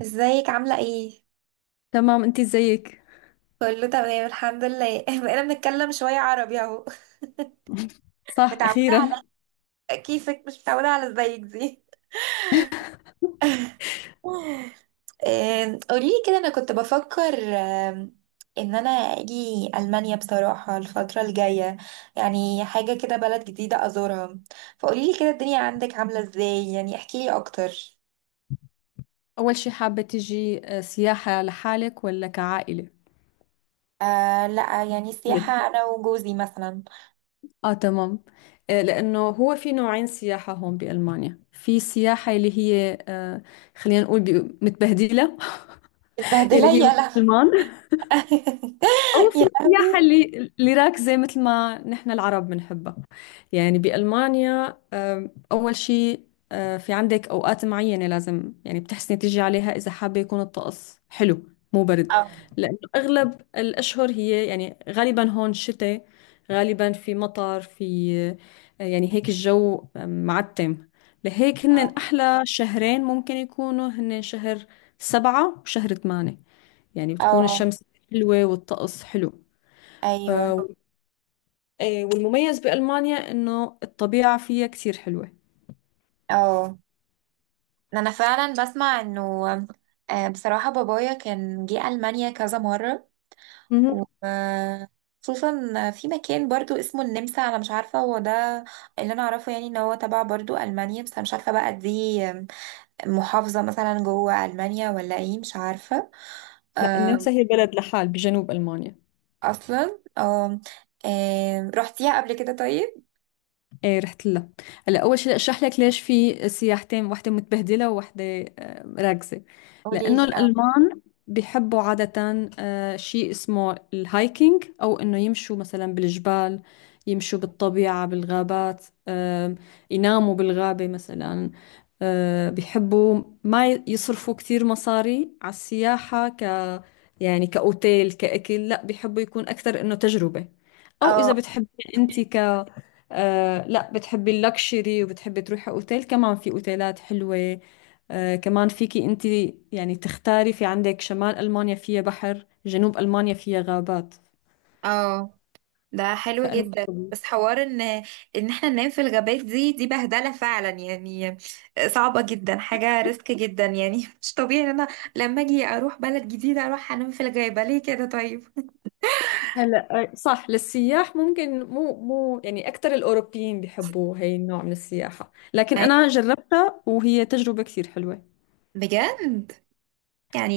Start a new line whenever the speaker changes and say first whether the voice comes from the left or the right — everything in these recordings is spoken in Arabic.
right: ازيك عاملة ايه؟
left: تمام انت زيك.
right: كله تمام الحمد لله بقينا بنتكلم شوية عربي اهو.
left: صح
right: متعودة
left: اخيرا.
right: على كيفك، مش متعودة على ازيك دي. قوليلي كده، انا كنت بفكر ان انا اجي المانيا بصراحة الفترة الجاية، يعني حاجة كده بلد جديدة ازورها. فقوليلي كده الدنيا عندك عاملة ازاي، يعني احكيلي اكتر.
left: اول شي، حابة تجي سياحة لحالك ولا كعائلة؟
right: آه لا، يعني السياحة
left: ليه؟
right: انا وجوزي مثلا.
left: اه تمام. لانه هو في نوعين سياحة هون بالمانيا. في سياحة اللي هي خلينا نقول متبهدلة،
right: متبهدلة،
left: اللي هي
right: يا لهوي.
left: مسلمان، أو في
right: يا
left: السياحة
right: لهوي.
left: اللي راكزة مثل ما نحن العرب بنحبها. يعني بألمانيا أول شيء، في عندك أوقات معينة لازم، يعني بتحسني تيجي عليها إذا حابة يكون الطقس حلو، مو برد.
right: اه.
left: لأنه أغلب الأشهر هي يعني غالبا هون شتاء، غالبا في مطر، في يعني هيك الجو معتم. لهيك هن
right: اه.
left: أحلى شهرين ممكن يكونوا هن شهر سبعة وشهر ثمانية. يعني بتكون
right: اه.
left: الشمس حلوة والطقس حلو.
right: ايوه.
left: آه، إيه، والمميز بألمانيا إنه الطبيعة فيها كتير حلوة.
right: اه. انا فعلا بسمع انه بصراحة بابايا كان جه ألمانيا كذا مرة،
left: مهم.
right: وخصوصا في مكان برضو اسمه النمسا. انا مش عارفة هو ده اللي انا اعرفه، يعني ان هو تبع برضو ألمانيا، بس انا مش عارفة بقى دي محافظة مثلا جوه ألمانيا ولا ايه، مش عارفة.
left: لا،
right: آه،
left: النمسا هي بلد لحال بجنوب ألمانيا.
right: اصلا اه. رحتيها قبل كده طيب؟
left: ايه رحت لها. هلا اول شيء اشرح لك ليش في سياحتين، واحده متبهدله وواحده راكزه. لانه
right: قوليلي. اه.
left: الالمان بيحبوا عاده شيء اسمه الهايكينج، او انه يمشوا مثلا بالجبال، يمشوا بالطبيعه بالغابات، يناموا بالغابه مثلا. بيحبوا ما يصرفوا كثير مصاري على السياحه، يعني كاوتيل كاكل، لا بيحبوا يكون اكثر انه تجربه. او اذا
right: اه.
left: بتحبي انت آه، لا بتحبي اللكشري وبتحبي تروحي اوتيل، كمان في اوتيلات حلوة. آه كمان فيكي انت يعني تختاري. في عندك شمال المانيا فيها بحر، جنوب المانيا فيها غابات.
right: اه. ده حلو
left: فانا
right: جدا. بس حوار ان احنا ننام في الغابات دي، دي بهدله فعلا يعني، صعبه جدا، حاجه ريسك جدا يعني. مش طبيعي ان انا لما اجي اروح بلد جديده اروح انام في الغابه، ليه كده طيب؟
left: هلا صح. للسياح ممكن مو يعني، اكثر الاوروبيين بيحبوا هي النوع من السياحة، لكن
right: أي-
left: انا جربتها وهي تجربة كثير حلوة.
right: بجد؟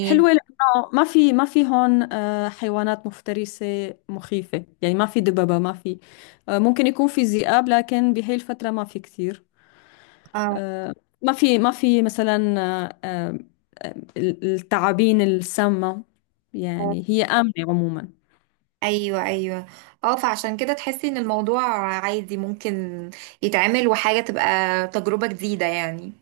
left: حلوة لأنه ما في هون حيوانات مفترسة مخيفة. يعني ما في دببة، ما في ممكن يكون في ذئاب لكن بهي الفترة ما في كثير.
right: اه.
left: آه، ما في مثلا الثعابين السامة. يعني هي آمنة عموما.
right: ايوه ايوه. اه، فعشان كده تحسي ان الموضوع عادي، ممكن يتعمل، وحاجه تبقى تجربه جديده يعني.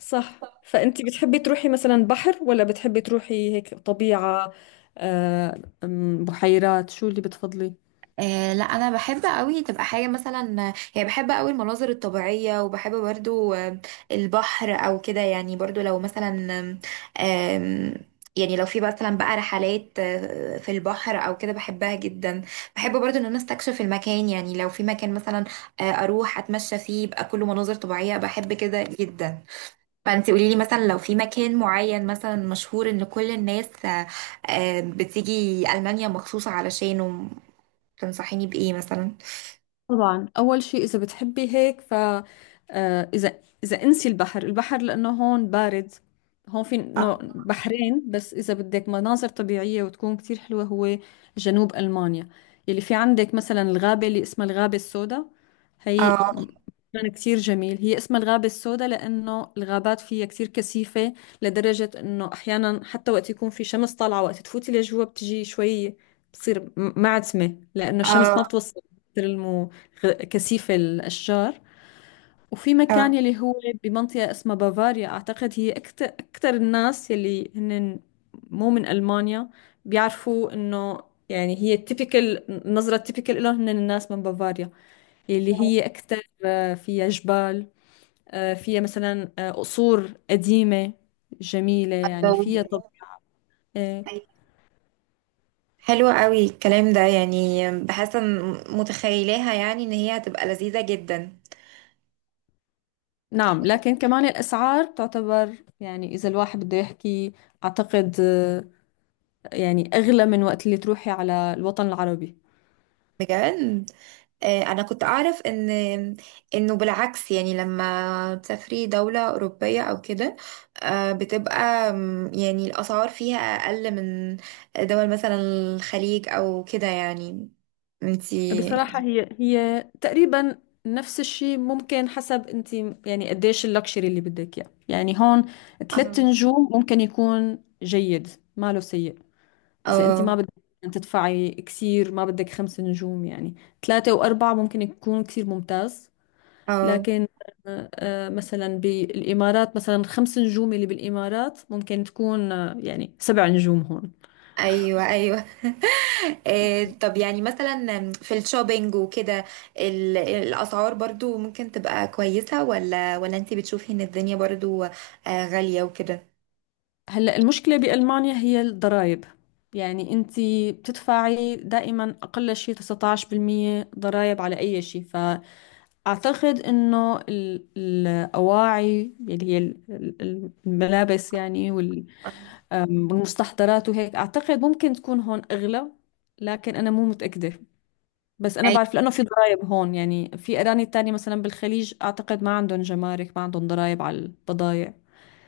left: صح، فأنتي بتحبي تروحي مثلا بحر ولا بتحبي تروحي هيك طبيعة، آه، أم، بحيرات؟ شو اللي بتفضلي؟
right: آه لا، انا بحب قوي تبقى حاجه مثلا، يعني بحب قوي المناظر الطبيعيه، وبحب برضو البحر او كده يعني. برضو لو مثلا، آم، آم، يعني لو في مثلا بقى رحلات في البحر او كده، بحبها جدا. بحب برضو ان انا استكشف المكان، يعني لو في مكان مثلا اروح اتمشى فيه يبقى كله مناظر طبيعيه، بحب كده جدا. فانت قولي لي مثلا لو في مكان معين مثلا مشهور ان كل الناس بتيجي المانيا مخصوص علشانه، تنصحيني بإيه مثلا؟
left: طبعا أول شيء، إذا بتحبي هيك ف إذا انسي البحر. البحر لأنه هون بارد، هون في نوع
right: آه.
left: بحرين بس. إذا بدك مناظر طبيعية وتكون كتير حلوة، هو جنوب ألمانيا. يلي في عندك مثلا الغابة اللي اسمها الغابة السوداء. هي
right: اه.
left: مكان كتير جميل. هي اسمها الغابة السوداء لأنه الغابات فيها كتير كثيفة، لدرجة إنه أحيانا حتى وقت يكون في شمس طالعة، وقت تفوتي لجوا بتجي شوي بتصير معتمة لأنه الشمس ما
right: اه.
left: بتوصل، مثل المو كثيف الأشجار. وفي مكان
right: اه.
left: يلي هو بمنطقة اسمها بافاريا، أعتقد هي أكتر الناس يلي هن مو من ألمانيا بيعرفوا إنه، يعني هي التيبيكال، النظرة التيبيكال لهم هن الناس من بافاريا، يلي هي أكتر فيها جبال، فيها مثلا قصور قديمة جميلة. يعني
right: الله.
left: فيها طب آه،
right: حلو قوي الكلام ده، يعني بحس ان متخيلاها، يعني ان هي هتبقى لذيذة جدا.
left: نعم. لكن كمان الأسعار تعتبر، يعني إذا الواحد بده يحكي أعتقد يعني أغلى من وقت اللي تروحي على الوطن العربي.
right: بجد؟ انا كنت اعرف ان بالعكس، يعني لما تسافري دولة اوروبية او كده بتبقى يعني الاسعار فيها اقل من دول مثلا الخليج او كده يعني. انتي
left: بصراحة هي هي تقريبا نفس الشيء، ممكن حسب انت يعني قديش اللكشري اللي بدك اياه. يعني هون
right: اه.
left: ثلاث نجوم ممكن يكون جيد، ما له سيء. اذا انت ما بدك تدفعي كثير، ما بدك خمس نجوم، يعني ثلاثة وأربعة ممكن يكون كثير ممتاز.
right: اه.
left: لكن مثلا بالإمارات، مثلا خمس نجوم اللي بالإمارات ممكن تكون يعني سبع نجوم هون.
right: ايوه ايوه. إيه طب يعني مثلا في الشوبينج وكده الاسعار برضو ممكن تبقى كويسة، ولا انت بتشوفي ان الدنيا برضو غالية وكده؟
left: هلا المشكلة بألمانيا هي الضرائب. يعني انت بتدفعي دائما اقل شيء 19% ضرائب على اي شيء. فاعتقد انه الاواعي اللي هي الملابس يعني والمستحضرات وهيك، اعتقد ممكن تكون هون اغلى. لكن انا مو متأكدة. بس انا
right: أي-
left: بعرف لانه في ضرائب هون. يعني في اراني تانية مثلا بالخليج، اعتقد ما عندهم جمارك، ما عندهم ضرائب على البضائع.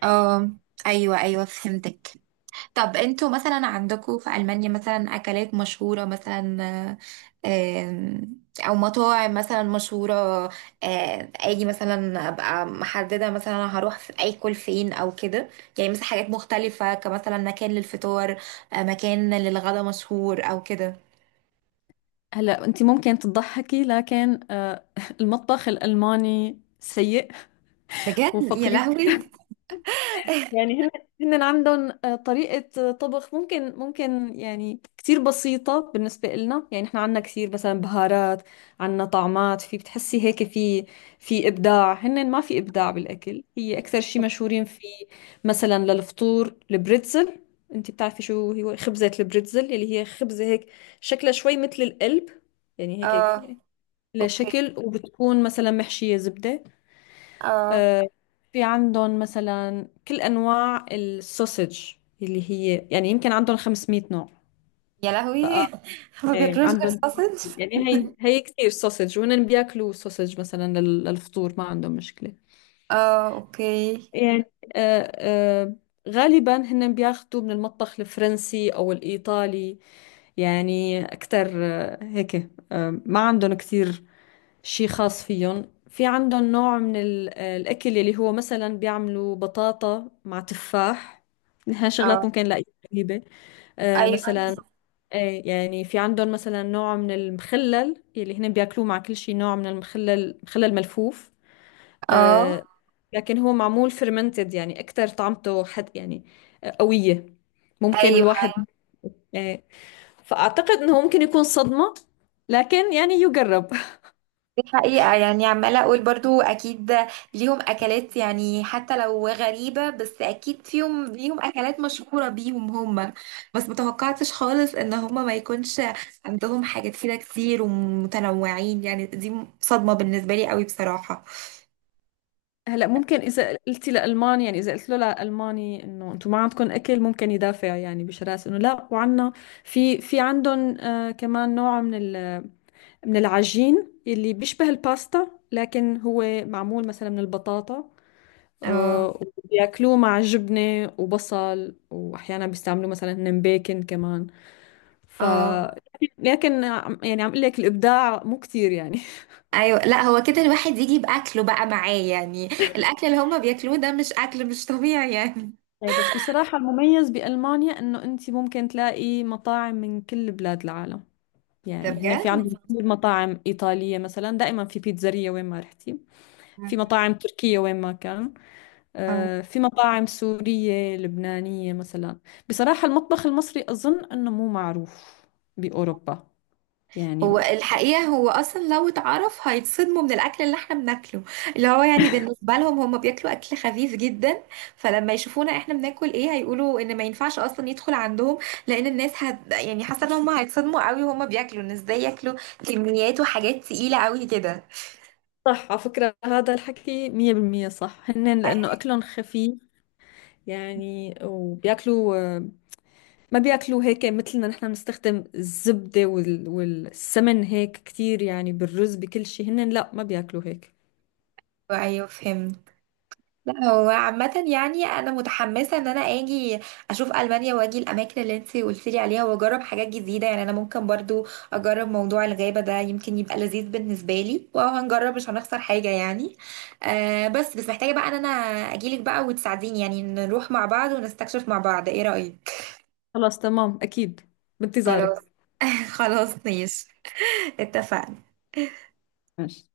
right: اه. ايوه ايوه، فهمتك. طب انتوا مثلا عندكم في ألمانيا مثلا أكلات مشهورة مثلا، آه، آم، أو مطاعم مثلا مشهورة، أجي مثلا أبقى محددة مثلا هروح في أكل فين أو كده، يعني مثلا حاجات مختلفة كمثلا مكان للفطار، مكان للغدا مشهور أو كده.
left: هلا انت ممكن تضحكي لكن المطبخ الالماني سيء
right: بجد؟ يا
left: وفقير.
right: لهوي.
left: يعني هن عندهم طريقة طبخ، ممكن يعني كتير بسيطة بالنسبة لنا. يعني احنا عندنا كثير مثلا بهارات، عندنا طعمات، في بتحسي هيك في إبداع. هن ما في إبداع بالأكل. هي أكثر شيء مشهورين فيه مثلا للفطور البريتزل. انت بتعرفي شو هو خبزة البريتزل، اللي هي خبزة هيك شكلها شوي مثل القلب، يعني هيك
right: اه اوكي.
left: لشكل، وبتكون مثلا محشية زبدة.
right: اه.
left: آه، في عندهم مثلا كل أنواع السوسج، اللي هي يعني يمكن عندهم 500 نوع
right: يا لهوي.
left: بقى.
right: ما
left: ايه
right: بياكلوش غير
left: عندهم.
right: ساسج؟
left: يعني هي هي كثير سوسج، وهن بياكلوا سوسج مثلا للفطور، ما عندهم مشكلة.
right: اه اوكي.
left: يعني آه، آه، غالبا هن بياخذوا من المطبخ الفرنسي أو الإيطالي. يعني أكثر هيك، ما عندهم كثير شي خاص فيهم. في عندهم نوع من الأكل اللي هو مثلا بيعملوا بطاطا مع تفاح. نحن شغلات
right: اه.
left: ممكن نلاقيها غريبة. آه
right: ايوه.
left: مثلا إيه، يعني في عندهم مثلا نوع من المخلل اللي هن بياكلوه مع كل شي، نوع من المخلل، مخلل ملفوف.
right: اه.
left: آه لكن هو معمول فرمنتد، يعني أكتر طعمته حد يعني قوية. ممكن
right: ايوه،
left: الواحد إيه، فأعتقد إنه ممكن يكون صدمة، لكن يعني يجرب.
right: دي حقيقة يعني. عمالة أقول برضو أكيد ليهم أكلات، يعني حتى لو غريبة بس أكيد فيهم، ليهم أكلات مشهورة بيهم هما. بس متوقعتش خالص إن هما ما يكونش عندهم حاجات كده كتير ومتنوعين، يعني دي صدمة بالنسبة لي قوي بصراحة.
left: هلا ممكن اذا قلتي لالماني يعني اذا قلت له لالماني انه انتم ما عندكم اكل، ممكن يدافع يعني بشراسه انه لا وعنا. في عندهم آه كمان نوع من من العجين اللي بيشبه الباستا، لكن هو معمول مثلا من البطاطا.
right: اه.
left: آه، وبياكلوه مع جبنه وبصل، واحيانا بيستعملوا مثلا هن بيكن كمان. ف
right: اه.
left: لكن يعني عم اقول لك الابداع مو كتير يعني.
right: ايوه لا، هو كده الواحد يجي باكله بقى معاه، يعني الاكل اللي هما بياكلوه ده مش اكل، مش طبيعي يعني.
left: إيه بس بصراحة المميز بألمانيا إنه أنت ممكن تلاقي مطاعم من كل بلاد العالم.
right: ده
left: يعني هنا
right: بجد؟
left: في عندهم كثير مطاعم إيطالية، مثلا دائما في بيتزارية وين ما رحتي. في مطاعم تركية وين ما كان،
right: آه.
left: في مطاعم سورية لبنانية مثلا. بصراحة المطبخ المصري أظن إنه مو معروف بأوروبا يعني.
right: هو الحقيقة هو أصلا لو اتعرف هيتصدموا من الأكل اللي احنا بناكله، اللي هو يعني بالنسبة لهم هم بياكلوا أكل خفيف جدا، فلما يشوفونا احنا بناكل ايه هيقولوا إن ما ينفعش أصلا يدخل عندهم، لأن الناس هت، يعني حاسة إن هم هيتصدموا قوي وهم بياكلوا، إن ازاي ياكلوا كميات وحاجات تقيلة قوي كده.
left: صح، على فكرة هذا الحكي 100% صح، هن لأنه أكلهم خفيف يعني. وبياكلوا ما بياكلوه هيك مثلنا، نحن بنستخدم الزبدة وال... والسمن هيك كتير يعني، بالرز بكل شيء، هن لا ما بياكلوا هيك.
right: أيوه أيوه، فهمت. لا هو عامة يعني أنا متحمسة إن أنا أجي أشوف ألمانيا وأجي الأماكن اللي أنت قلتيلي عليها وأجرب حاجات جديدة، يعني أنا ممكن برضو أجرب موضوع الغابة ده، يمكن يبقى لذيذ بالنسبة لي وهنجرب، مش هنخسر حاجة يعني. آه بس محتاجة بقى إن أنا أجيلك بقى وتساعديني، يعني نروح مع بعض ونستكشف مع بعض، إيه رأيك؟
left: خلاص تمام أكيد،
right: خلاص.
left: بانتظارك.
right: خلاص ماشي، اتفقنا.
left: ماشي.